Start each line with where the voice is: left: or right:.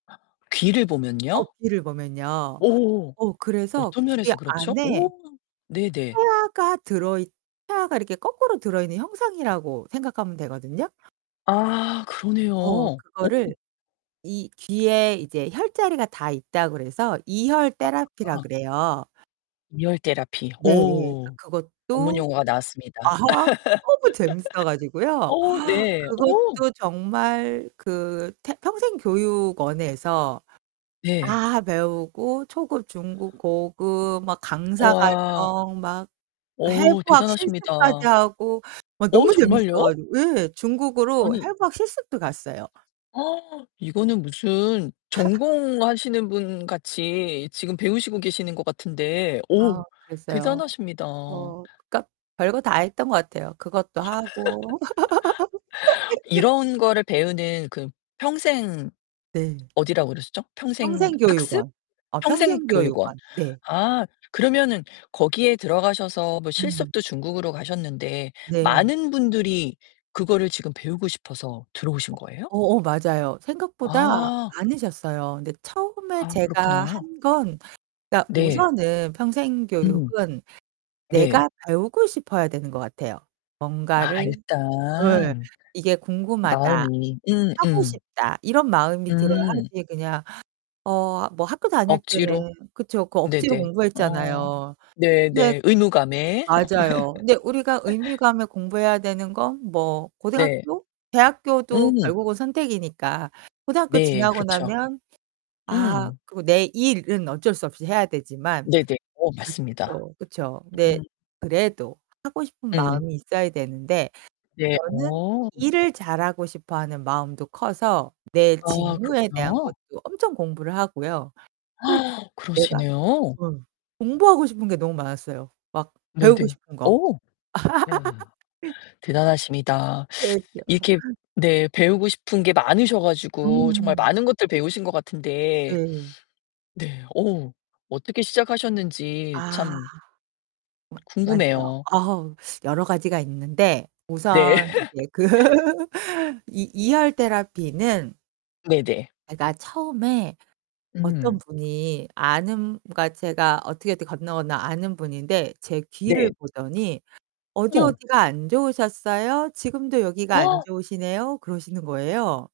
left: 귀를
right: 어
left: 보면요?
right: 귀를 보면요.
left: 오,
right: 어 그래서
left: 어떤
right: 귀
left: 면에서 그렇죠?
right: 안에.
left: 오 네네.
right: 태아 가 들어 있 태아가 거꾸로 들어 있는 형상이라고 생각하면 되거든요
left: 아 그러네요.
right: 어
left: 어.
right: 그거를 이 뒤에 이제 혈자리가 다 있다 그래서 이혈 테라피라
left: 어.
right: 그래요.
left: 리얼 테라피
right: 네. 예 그니까
left: 오 전문
right: 그것도
left: 용어가 나왔습니다.
right: 아 너무 재밌어 가지고요.
left: 어 네, 어.
right: 그것도 정말 그 테 평생교육원에서
left: 네.
right: 다 배우고 초급, 중급, 고급, 막 강사
left: 와.
right: 과정, 막
left: 오
right: 해부학 실습까지
left: 대단하십니다.
right: 하고 막
left: 어
right: 너무 재밌어
left: 정말요?
right: 가지고 예, 중국으로
left: 아니
right: 해부학 실습도 갔어요.
left: 어 이거는 무슨 전공하시는 분 같이 지금 배우시고 계시는 것 같은데
right: 아
left: 오
right: 그랬어요.
left: 대단하십니다.
right: 어 그니까 별거 다 했던 거 같아요. 그것도 하고.
left: 이런 거를 배우는 그 평생
right: 네.
left: 어디라고 그러셨죠? 평생 학습?
right: 평생교육원. 어
left: 평생 교육원.
right: 평생교육원. 네.
left: 아 그러면은 거기에 들어가셔서 뭐
right: 음.
left: 실습도 중국으로 가셨는데
right: 네.
left: 많은 분들이 그거를 지금 배우고 싶어서 들어오신 거예요?
right: 어 어 맞아요. 생각보다
left: 아.
right: 많으셨어요. 근데 처음에
left: 아,
right: 제가
left: 그렇구나.
right: 한 건 그러니까
left: 네.
right: 우선은 평생
left: 음.
right: 교육은
left: 네.
right: 내가 배우고 싶어야 되는 것 같아요. 뭔가를
left: 아
right: 예.
left: 일단
right: '이게 궁금하다.
left: 마음이 음
right: 하고
left: 음.
right: 싶다.' 이런 마음이 들어야
left: 음.
right: 하지 그냥. 어 뭐 학교 다닐 때는
left: 억지로
right: 그렇죠. 그 억지로
left: 네네. 어
right: 공부했잖아요. 근데
left: 네네 의무감에.
right: 맞아요. 근데 우리가 의미감에 공부해야 되는 건 뭐
left: 네.
right: 고등학교? 대학교도
left: 음.
right: 결국은 선택이니까. 고등학교
left: 네.
right: 지나고
left: 그렇죠.
right: 나면 아
left: 음.
right: 그리고 내 일은 어쩔 수 없이 해야 되지만
left: 네네 어 맞습니다.
right: 또 그렇죠. 네.
left: 음.
right: 그래도 하고 싶은
left: 음.
right: 마음이 있어야 되는데.
left: 네.
right: 저는
left: 어.
right: 일을 잘하고 싶어 하는 마음도 커서 내
left: 아,
right: 직무에 대한
left: 그렇구나.
right: 것도 엄청 공부를 하고요. 또 내가
left: 그러시네요.
right: 어 공부하고 싶은 게 너무 많았어요. 막 배우고
left: 네네.
right: 싶은
left: 어.
right: 거.
left: 와 대단하십니다. 이렇게
right: [unintelligible]
left: 네, 배우고 싶은 게 많으셔 가지고 정말
right: 음
left: 많은 것들을 배우신 것 같은데
right: 네.
left: 네, 어우 어떻게 시작하셨는지
right: 아.
left: 참
right: 마 맞죠.
left: 궁금해요.
right: 어우 여러 가지가 있는데.
left: 네.
right: 우선 이제 그 이 이혈 테라피는
left: 네네.
right: 제가 처음에 어떤
left: 음.
right: 분이 아는 그러니까 제가 어떻게, 어떻게 건너건너 아는 분인데 제 귀를
left: 네.
right: 보더니
left: 어.
right: '어디어디가 안 좋으셨어요? 지금도 여기가 안 좋으시네요.' 그러시는 거예요.